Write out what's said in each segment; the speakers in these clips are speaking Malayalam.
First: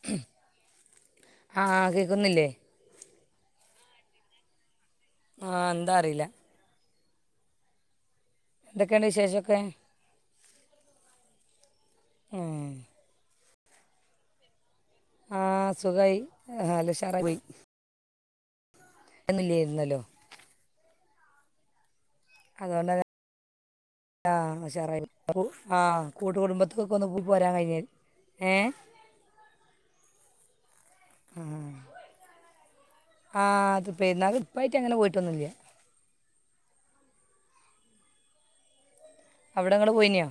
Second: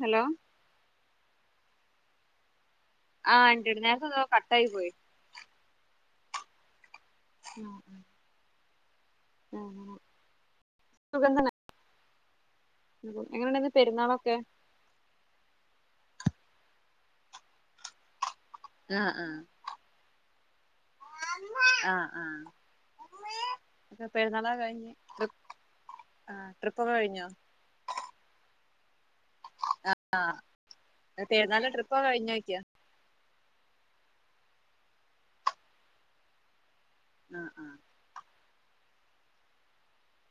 ഹലോ ആഹ് കേക്കുന്നില്ലേ ആഹ് ണ്ട് നേരത്തെതോ കട്ടായി പോയി ആഹ് ന്താറിയില്ല [inaudible] ന്തൊക്കെണ്ട് വിശേഷോക്കെ സുഖം തന്നെ ആഹ് സുഖം എങ്ങനെണ്ടയ്ര്ന്ന് പെരുന്നാളൊക്കെ? ആഹ് സുഗായി ല്ല ഉഷാറായി പോയി ആഹ് ട്ടന്നല്ല്യായിരുന്നല്ലോ അമ്മ ആഹ് ആഹ് അതോണ്ടതാ അപ്പൊ ആഹ് പെരുന്നാളൊക്കെ കഴിഞ്ഞ് ഉഷാറായി ട്രിപ്പ് ഉഹ് ആഹ് കൂട്ട് ട്രിപ്പൊക്കെ കുടുംബത്ത്‌ക്കൊന്ന് കഴിഞ്ഞോ വരാൻ കഴിഞ്ഞ് ഏഹ് ആഹ് പേര്ന്നാള്ന്റെ ട്രിപ്പാക്കെ കഴിഞ്ഞോക്ക്യ ആഹ് ട്രി പെരുന്നാക്ക് ഇപ്പായിട്ട് അങ്ങനെ പോയിട്ടൊന്നുല്ല്യാ ആഹ് ആഹ് അവിടെ ങ്ങള് പോയിന്യാ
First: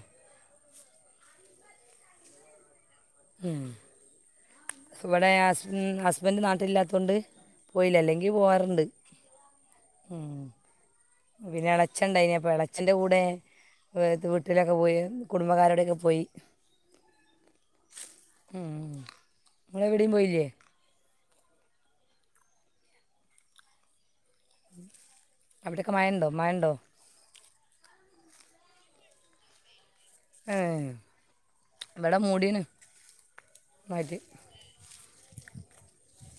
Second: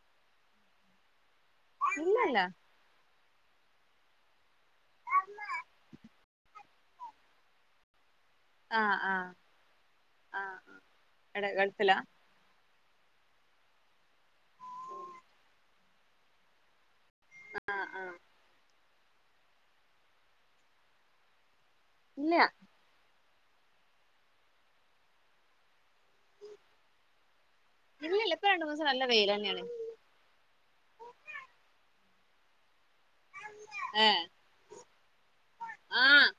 ഇല്ലല്ല ഉം സ് ഇവിടെ ഹസ് മ് ഹസ്ബെന്റ് നാട്ടില്ലില്ലാത്തൊണ്ട് പോയില്ല അല്ലെങ്കി പോവാറുണ്ട് ആഹ് ആഹ് മ്മ് ആഹ് എടെ പിന്നെ ഗൾഫിലാ ഇളച്ഛനുണ്ടായ്നെ അപ്പൊ എള അച്ഛൻ്റെ കൂടെ വീട്ടിലൊക്കെ പോയി കുടുംബക്കാരുടെയൊക്കെ പോയി ആഹ് ആഹ് മ് നിങ്ങളെവിടേം പോയില്ലേ? ഇല്ല അവിടയക്കെ മഴ ഉണ്ടോ മ ഉണ്ടോ ഇല്ല ഇല്ല ഇപ്പൊ രണ്ടു ദസം നല്ല വെയിൽ തന്നെയാണ് ആഹ് ഇബ്ടെ മൂടീന്ന് ഏഹ് ആഹ്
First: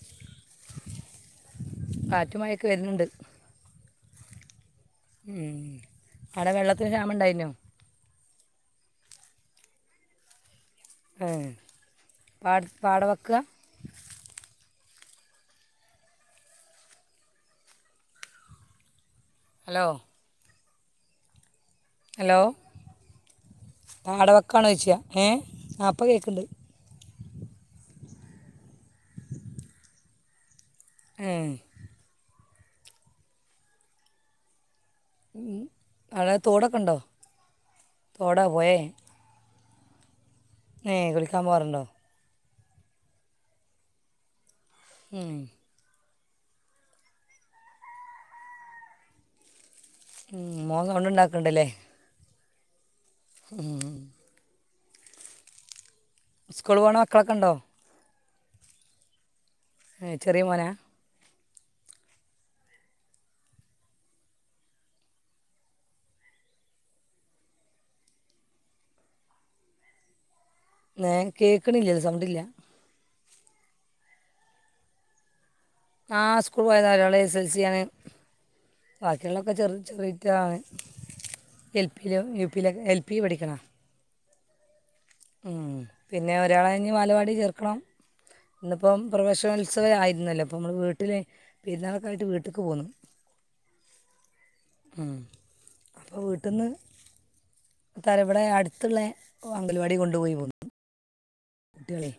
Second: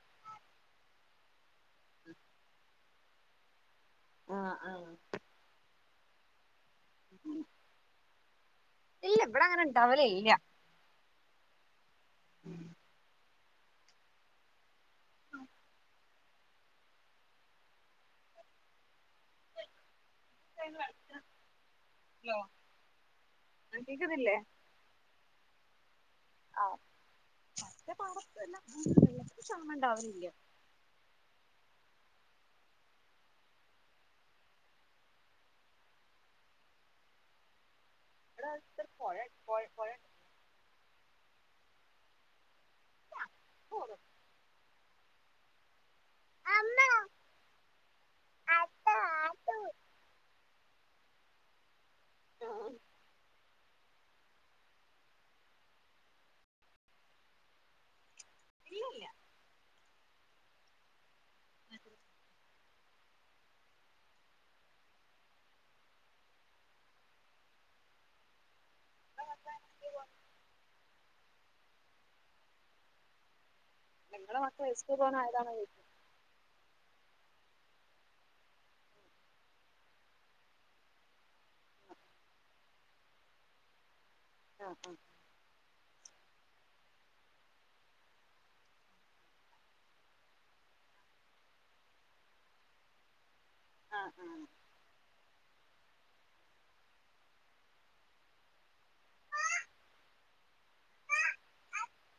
കാറ്റുമായൊക്കെ വരുന്നുണ്ട് ആഹ് ആഹ് ഉം അവിടെ വെള്ളത്തിന് ക്ഷാമം ഉണ്ടായിരുന്നോ ഇല്ല ഇവിടെ അങ്ങനെ ഉണ്ടവലില്ല ഏഹ് പാട് പാടവക്ക ഹലോ [unintelligible] ഹലോ പാട കേക്ക്ന്നില്ലേ വെക്കാണ് ചോച്ചിയ ഏഹ് ഇപ്പം കേൾക്കുന്നുണ്ട് [unintelligible] ഏഹ് ഉം അഴെ തോടൊക്കെ ഉണ്ടോ തോടാ ഇവടെ പോയേ അടുത്ത് പോയണ്ട് പേ പോയണ്ട ഏഹ് കുളിക്കാൻ പോവാറുണ്ടോ തോന്നും ഉം ഉം മോൻ സൗണ്ട് ഉണ്ടാക്കണ്ടല്ലേ ആഹ ഉം സ്കൂൾ പോണ മക്കളോക്ക ഉണ്ടോ ഇല്ല ഇല്ല. ഏഹ് ചെറിയ മോന അ [inaudible] ഞാൻ കേക്കണില്ല സൗണ്ടില്ല നിങ്ങളുടെ മക്കള [unintelligible] പോവനായതാണോ ചോയ്ക്ക ആഹ് സ്കൂൾ പോയത ഒരാള എസ് എൽ സിയ ആണ് ബാക്കിയുള്ളൊക്കെ ചെറ ചെറിയ ഇറ്റാണ് എൽ പിയില യു പിയില എൽ പി പഠിക്കണ ആഹ് ആഹ് ഉം പിന്നെ ഒരാൾ ഇഞ്ഞ് വാലവാടി ചേർക്കണം ഇന്നിപ്പം പ്രൊഫഷണ ഉത്സവയിരുന്നല്ലോ അപ്പം നമ്മൾ വീട്ടിൽ പെരുന്നാൾക്കായിട്ട് വീട്ടിക്ക് പോന്നു ആഹ് ആഹ് ഉം അപ്പോ വീട്ടിന്ന് താര ഇവിടെ അടുത്തുള്ള അങ്കൽവാടി കൊണ്ടുപോയി പോന്നു കുട്ട്യാളെ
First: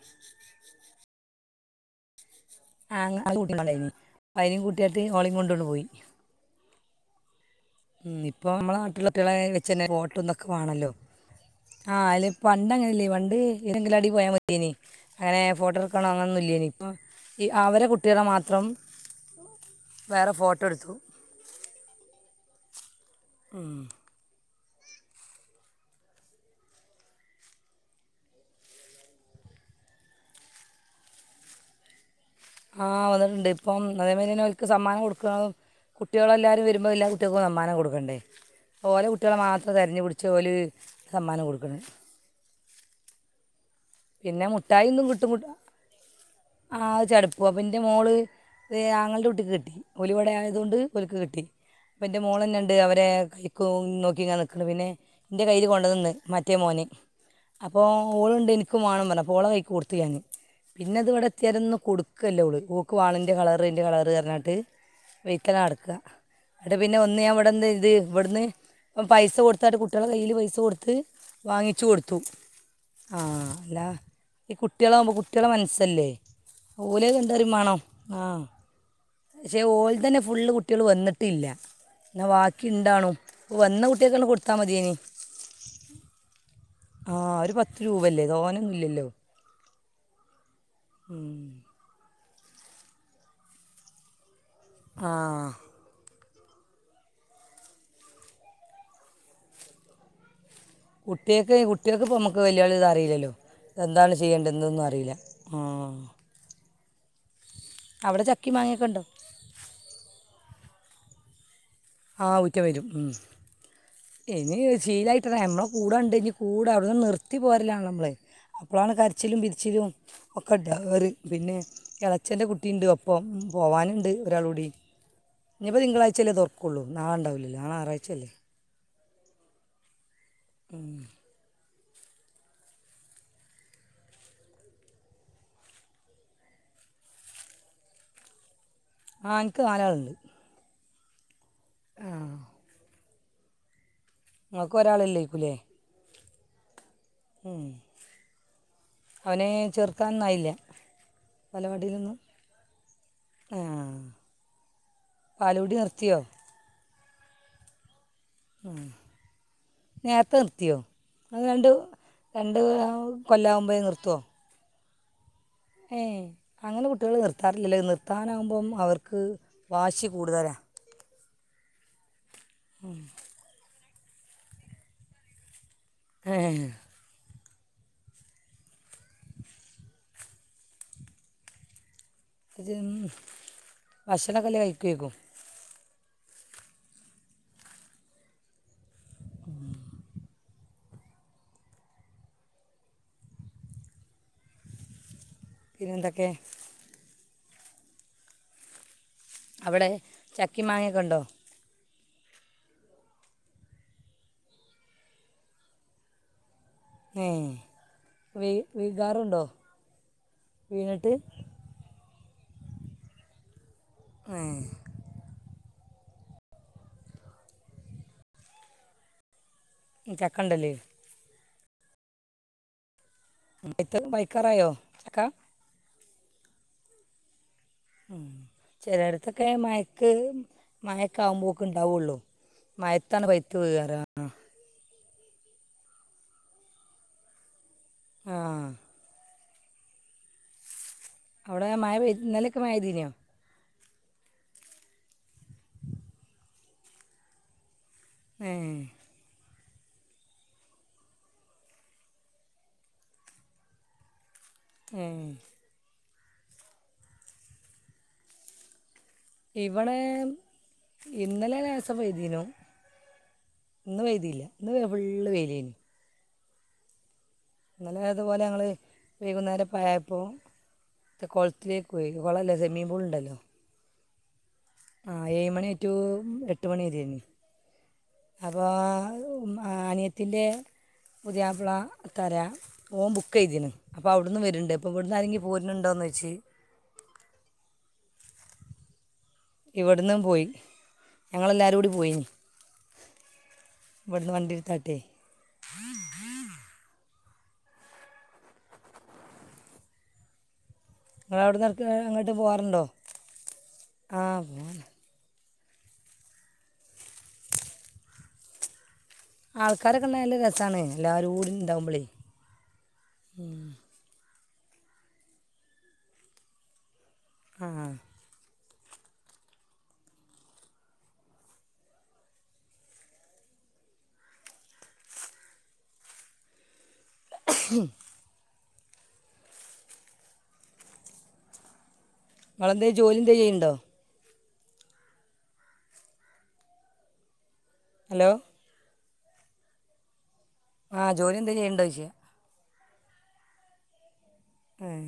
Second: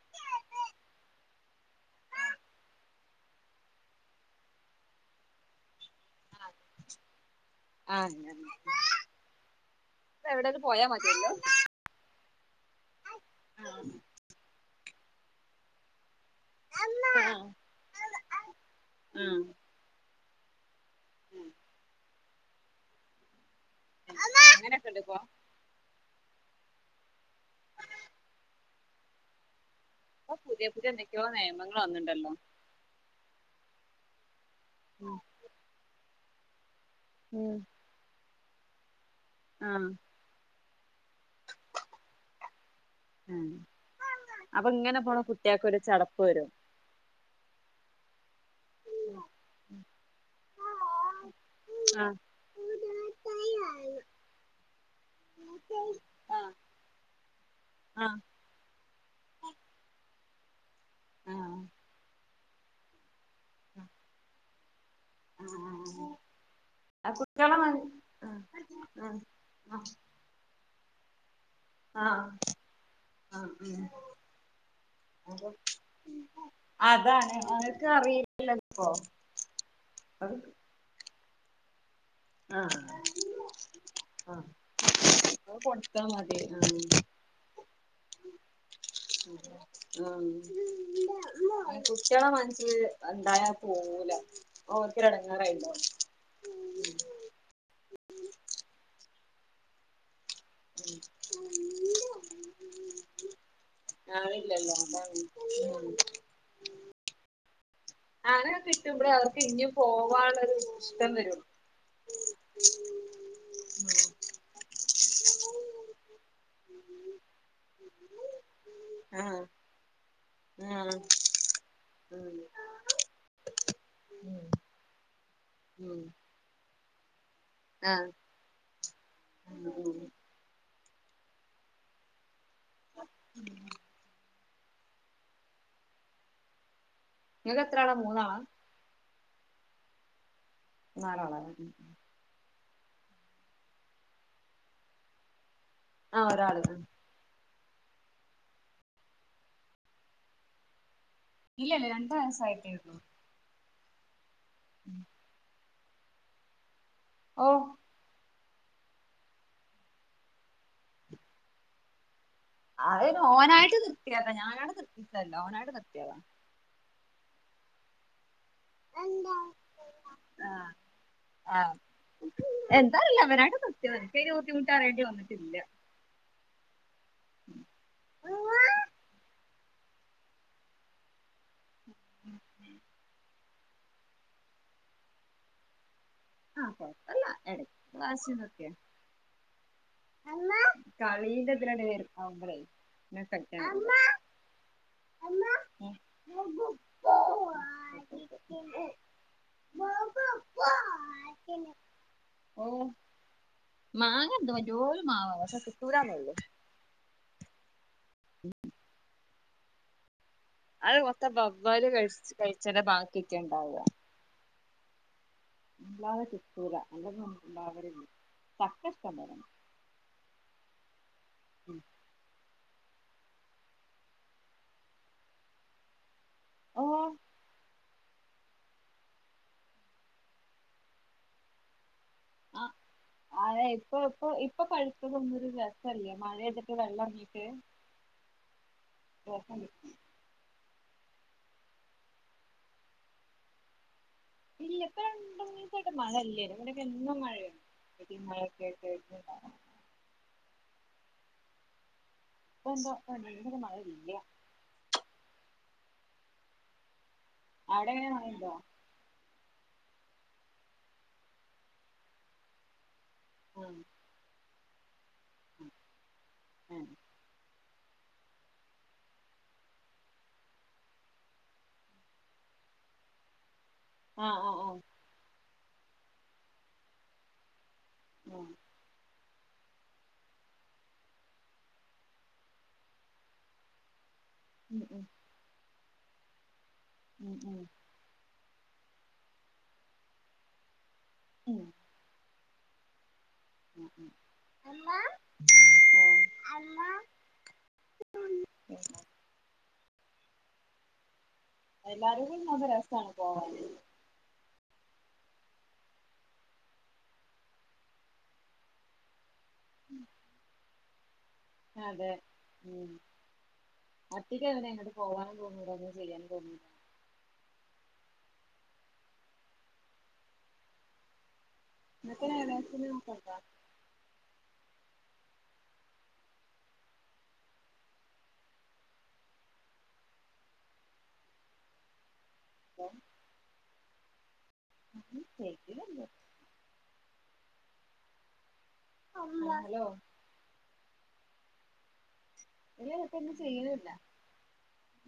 ആഹ് [unintelligible] അയ്നി കൂട്ടിയായിട്ട് ഓളി കൊണ്ടോണ്ട് പോയി ആഹ് ഇപ്പോൾ നമ്മളുടെ നാട്ടിലുള്ള പിളയെ വെച്ച് തന്നെ വോട്ടന്നൊക്കെ എവിടെലും പോയാ വേണല്ലോ മതിയല്ലോ ആഹ് അല്ല പണ്ട അങ്ങനെ ഇല്ലേ പണ്ട് ഏതെങ്കിലും അടി പോയാ മതിയേന അങ്ങനെ ഫോട്ടോ എടുക്കണോ അങ്ങന്നും ഇല്ലെനി ഇപ്പം ആ ഈ അവരെ കുട്ടികള മാത്രം വേറെ ഫോട്ടോ എടുത്തു ഉം അങ്ങനൊക്ക് ണ്ടോ ഇപ്പം അപ്പൊ പുതിയ പുതിയ എന്തൊക്കോ നിയമങ്ങൾ വന്നുണ്ടല്ലോ ആഹ് വന്നിട്ടുണ്ട് ഇപ്പം അതേ മതി തന്നെ ഒക്ക് സമ്മാനം കൊടുക്കുക കുട്ടികളെല്ലരും വരുമ്പോൾ എല്ലാരും കുട്ട്യാക്കും സമ്മാനം കൊട്ക്കണ്ടേ ഓലെ കുട്ട്യാളെ ആ മാത്രം തെര്ഞ്ഞ് പിടിച്ച് ഓല് സമ്മാനം കൊടുക്ക്ണ് ആഹ് പിന്നെ അപ്പൊങ്ങനെ പോണ കുട്ട്യാക്കൊരു ചടപ്പ് വരും ആഹ് ചടപ്പാ പ്പിന്റെ മോള് അത് ആങ്ങളന്റെ കുട്ടിക്ക് കിട്ടി ഓലിവടെ ആയതോണ്ട് ഓൽക്ക് കിട്ടി ആ പ്പോൻ്റെ മോളെന്നെ ണ്ട് അവരെ കൈക്കും നോക്കിങ്ങാനെ നിക്ക്ണ് പിന്നെ ന്റെ കയ്യില് കൊണ്ടന്ന് ആ മറ്റേ മോന് അപ്പോ ആ ഓള്ണ്ടേനി ഇക്കും വാണംന്നറഞ്ഞ് അപ്പൊ ഓളെ കയിക്ക് കൊടുത്തു ഞാൻ പിന്നെ ഇതിവടെ ഏത്യാരൊന്നും കൊടുക്കല്ല ഓള് ക്ക് വാണം ഇന്റെ കളറ് ഇൻ്റെ കളറ്ഞ്ഞാട്ട് ആ വെയ്ത്താലെ നടക്ക ആ ന്നട്ട് പിന്നെ ആ ഒന്ന് ഞാൻ കുട്ടികളെ മ ഇവിടെന്തെയ്ത് ആ ഇവിട്ന്ന് പ്പം പൈസ ആ കൊട്ത്താട്ട് കുട്ട്യാളെ കയ്യില് പൈസ കൊടു ത്ത് വാങ്ങിച്ചു ആ കൊടുത്തു ആ ആഹ് അല്ല ഈ കുട്ട്യാളാവുമ്പോ അപ്പൊ കുട്ട്യാളെ മനസ്സല്ലേ ഓലത് അതാണ് കണ്ടറിയുമ്മാണം അവർക്ക് അറിയില്ലപ്പോ ആഹ് ക്ഷെ ഓലതന്നെ അത് ഫുള്ള് കു ട്ട്യാള് വന്നിട്ടില്ല ഇന്നാ ആ വാക്കിണ്ടാണും അപ്പോ വന്ന കുട്ട്യാക്കങ്ങട്ട് ആ കൊട്ത്താ മതിയേനി അത് കൊടുത്താ മതി ആഹ് ആഹ് ഒരു പത്ത് രൂപല്ലേ തോനൊന്നും ഇല്ലല്ലോ ഉം. ആഹ് കുട്ട്യാളെ മനസ്സില് ഇണ്ടായാ പോവൂല ആ ഓൽക്കൊരെടങ്ങേറായിണ്ടാവും കുട്ട്യാക്ക് കുട്ട്യാക്ക് ഇപ്പൊ നമുക്ക് വല്യോലത് അറിയില്ലല്ലോ എന്താണ് ആളില്ലല്ലോ ചെയ്യണ്ടന്നൊന്നും അറിയീല ആഹ് അതാണ് അവിടെ ചക്കി അങ്ങനെ മാങ്ങയൊക്കെ ഉണ്ടോ കിട്ടുമ്പളേ അവർക്ക് ഇനിയും പോവാനുള്ളരിഷ്ടം വരൊള്ളൂ ആഹ് ഊറ്റം വരും ഉം ഇനി ശീലായിട്ടണം നമ്മളെ കൂടെണ്ടെങ്കി കൂടെ അവിടുന്ന് നിർത്തി പോരലാണല്ലൊ നമ്മള് അപ്പളാണ് ആ കരച്ചിലും പിരിച്ചിലും ഒക്കെ ആ ഇണ്ടാവാറ് പിന്നെ ഉം എളച്ചന്റെ കുട്ടിണ്ട് ഒപ്പം പോവാന്ണ്ട് ഉം ഒരാളൂടി ഇഞ്ഞിപ്പോ ഉം തിങ്കളാഴ്ചല്ലേ തുറ ക്കുള്ളൂ നാളണ്ടാവൂലല്ലോ നാളെ ആ ഞാറാഴ്ചല്ലേ ഉം ഉം ഉം ഇങ്ങക്കെത്രാളാ മൂന്നാളാ ആഹ് ഇൻക്ക് നാലാള്ണ്ട് നാലാളാലേ ഉം ഇങ്ങക്ക് ഒരാളൊല്ലേക്കും ല്ലേ ആഹ് ഒരാള് ആഹ് ഉം അവനെ ചേർത്താനൊന്നായില്ല ഇല്ലല്ല രണ്ട് വയസ്സായിട്ടേയുള്ളൂ ആഹ് ഉം പാലുകുടി നിർത്തിയോ ഓഹ് ഉം നേർത്തെ നിർത്തിയോ അത് രണ്ട് രണ്ട് അത് ഓനായിട്ട് കൊല്ലാവുമ്പോഴേ നിർത്തുമോ നിർത്യേതാ ഞാനാട് നിർത്തീക്കല്ല ഓനാട് ഏഹ് അങ്ങനെ കുട്ട്യാള് നിർത്താറില്ലല്ലോ നിർത്താനാമ്പം അവർക്ക് വാശി കൂടുതലാ ആഹ് എന്താറീല്ല ഇവനാണ്ട് നിർ ത്തിയെതാ ഇൻകയ്ന്റെ ബുദ്ധിമുട്ടറിയേണ്ടി വന്നിട്ടില്ല ഏഹ് [unintelligible] [unintelligible] ഭക്ഷണക്കെ എല്ലേ കഴിക്കേക്കും ആഹ് കൊഴപ്പല്ല ഇടക്ക് വാശിംതൊക്കെ കളീന്റെതിലണ്ട് ആവുമ്പളേ പിന്നെ കഴിക്കാൻ കിട്ടൂല [unintelligible] പിന്നെ എന്തൊക്കെ അവിടെ ചക്കിം മാങ്ങിം ഒക്കെ ഉണ്ടോ ഓഹ് മാങ്ങണ്ട് വല്ല്യോര് മാവാ പക്ഷെ കിട്ടൂലാന്നൊള്ളു ഏഹ് വി വികാറുണ്ടോ അഹ് ഒക്ക ബവ്വല് കഴിച് കഴിച്ചന്റെ ബാക്കിക്കെണ്ടാവ ഏഹ് ല്ലാതെ കിട്ടൂല [unintelligible] ചക്ക ഇഷ്ട്ടം പോലെണ്ട് ഉം ച്ചക്കണ്ട്ലേ ഉം [unintelligible] ബൈക്കാറായോ ഓ ഉം ചെലേടത്തൊക്കെ മയക്ക് മയക്കാവുമ്പോക് ണ്ടാവുള്ളു ആ മയത്താണ് പൈത് അതെ വികാർ ഇപ്പൊ ഇപ്പൊ ഇപ്പൊ പയുത്തതൊന്നും ഒരു രസല്ല മഴെയ്തിട്ട് വെള്ളംർങ്ങീട്ട് ആഹ് [unintelligible] അവിടെ മഴ പെയ് ഇന്നെലൊക്കെ മഴയ് തീഞ്ഞോ ഇല്ല ഇപ്പരണ്ടൂന്നീസായിട്ട് മഴല്ലേ ഇവിടെക്കെ എന്നും മഴയാണ് ഇ മഴൊക്കെ ഏഹ് ആയിട്ട് ഇണ്ടാവും പ്പന്തോ ങ്കര മഴ ഇല്ല ഉം അവിടെങ്ങനെ മഴണ്ടോ ഇവിടെ ഇന്നലെ ലേസവൈദീനും ഉം ഇന്ന് വേയ്തില്ല ഇന്ന് ഫുള്ള് ഉം വേയ്ലേനി ഉം ന്നെലെ അതുപോലെ ഞങ്ങൾ വൈകുന്നേരം പഴപ്പോ ത് കുളത്തിലേക്ക് പോയി കുളല്ല സെമി ബോൾ ണ്ടല്ലോ അഹ് അഹ് ആഹ് ആഹ് ഏഴ് മണി റ്റു എട്ട് മണി വരെഞ് ആഹ് അപ്പോ അനിയത്തിൻ്റെ പുതിയാ പ്ള തരാ ഓം ബുക്ക്യ്തിന് അപ്പോ അവിടുന്ന് വരുന്നുണ്ട് ഉം ഉം പ്പോവിടുന്ന് ആരെങ്കില് പോര്ണ്ടോന്നോയ്ച്ച് ഉം ഉം ഇവിടുന്ന് പോയി ഉം ഞങ്ങളെല്ലാവരും കൂടി പോയി വെട്ന്ന് വണ്ടിട് താട്ടേ അഹ് നിങ്ങളവിട്ന്ന് എല്ലാരും കൂടിണ്ടാഉമ്പ രസണ് പോവാന് ആഹ് ആൾക്കാരൊക്കെണ്ടായാല്ല രസണ് എല്ലരും കൂടി ഉണ്ടാവുമ്പോഴേ അതെ ഉം അധികങ്ങനെ അങ്ങട്ട് പോവാനും തോന്നൂല [unintelligible] ആഹ് [unintelligible] ഹും ങ്ങളെന്തേ ജോലിന്തെ ചെയ്യുണ്ടോ [unintelligible] ഹലോ ഹലോ ആഹ് ജോലി എന്താ ചെയ്യ്ണ്ടോയ്ച്ച ഇല്ല ഇപ്പൊന്നും ചെയ്യ്ണില്ല ഉം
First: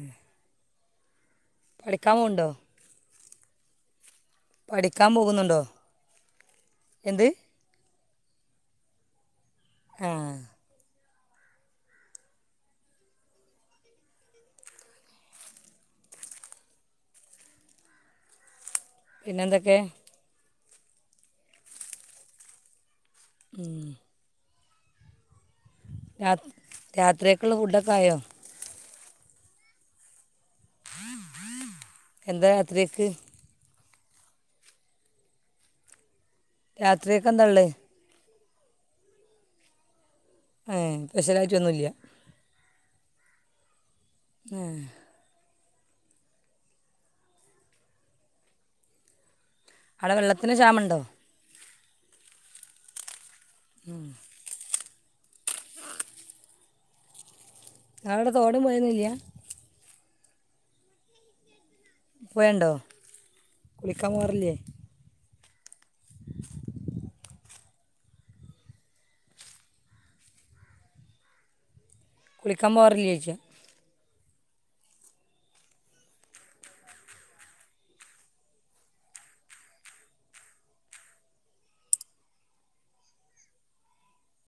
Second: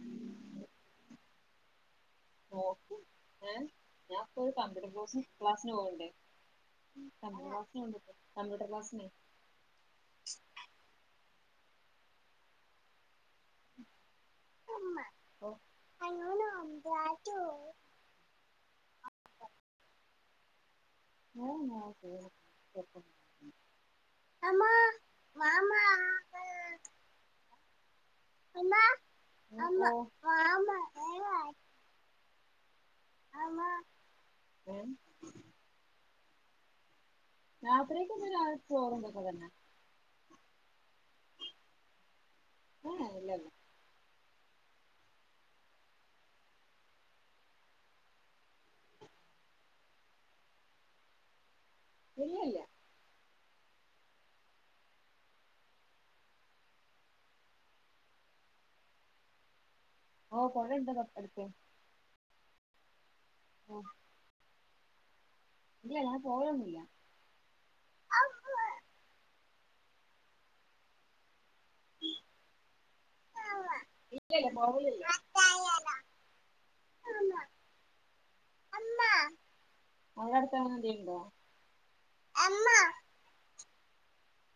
പഠിക്കാമ്പോവ്ണ്ടോ ഓക്കെ ഏഹ് ഞാൻപ്പോ ഒരു കമ്പ്യൂട്ടർ പഠിക്കാൻ ക്‌ളാസിന് പോകുന്നുണ്ടോ ക്ലാസ്സിന് പോവ്ണ്ട് എന്ത് കമ്പ്യൂട്ടർ ക്ലാസ്സിന് കമ്പ്യൂട്ടർ ക്ലാസ്സിന്. ആഹാ. [unintelligible] പിന്നെന്തൊക്കെ? [unintelligible] ഉം.. അമ്മാ വമാ. രാ രാത്രിക്കക്ക്ള്ള ഫുഡൊക്കെ ആയോ? അമ്മാ ആ വാ അമ്മ.. എന്താ രാത്രിക്ക്? [unintelligible] രാത്രിക്കക്ക് എന്താ ഉള്ളേ? രാത്രിക്കക്കെന്താ ചോറും, ഇതൊക്കെ തന്നെ. ഏ സ്പെഷ്യലായിട്ട് ഒന്നുല്ല്യ. ഏ ഇല്ലല്ലാ.. ഹേ.. അവിടെ വെള്ളത്തിന് ക്ഷാമമുണ്ടോ? ഇല്ലല്ല. ഉം.. ഇങ്ങളവിടെ തോടും പൊഴൊന്നുല്ല്യ? ഓ പൊഴണ്ട് അപ്പർത്ത്. പൊഴണ്ടോ ആ കുളിക്കാൻ പോവാറില്ലേ? ഇല്ല ഞാൻ പോവലൊന്നുല്ല. കുളിക്കാൻ പോവാറില്ലേന്ന് ചോയ്ക്കാ? ഇല്ലല്ല പോവലില്ല. അമ്മ, ഇങ്ങളട്ത്ത് അങ്ങനെ എന്തേലുണ്ടോ? അമ്മ..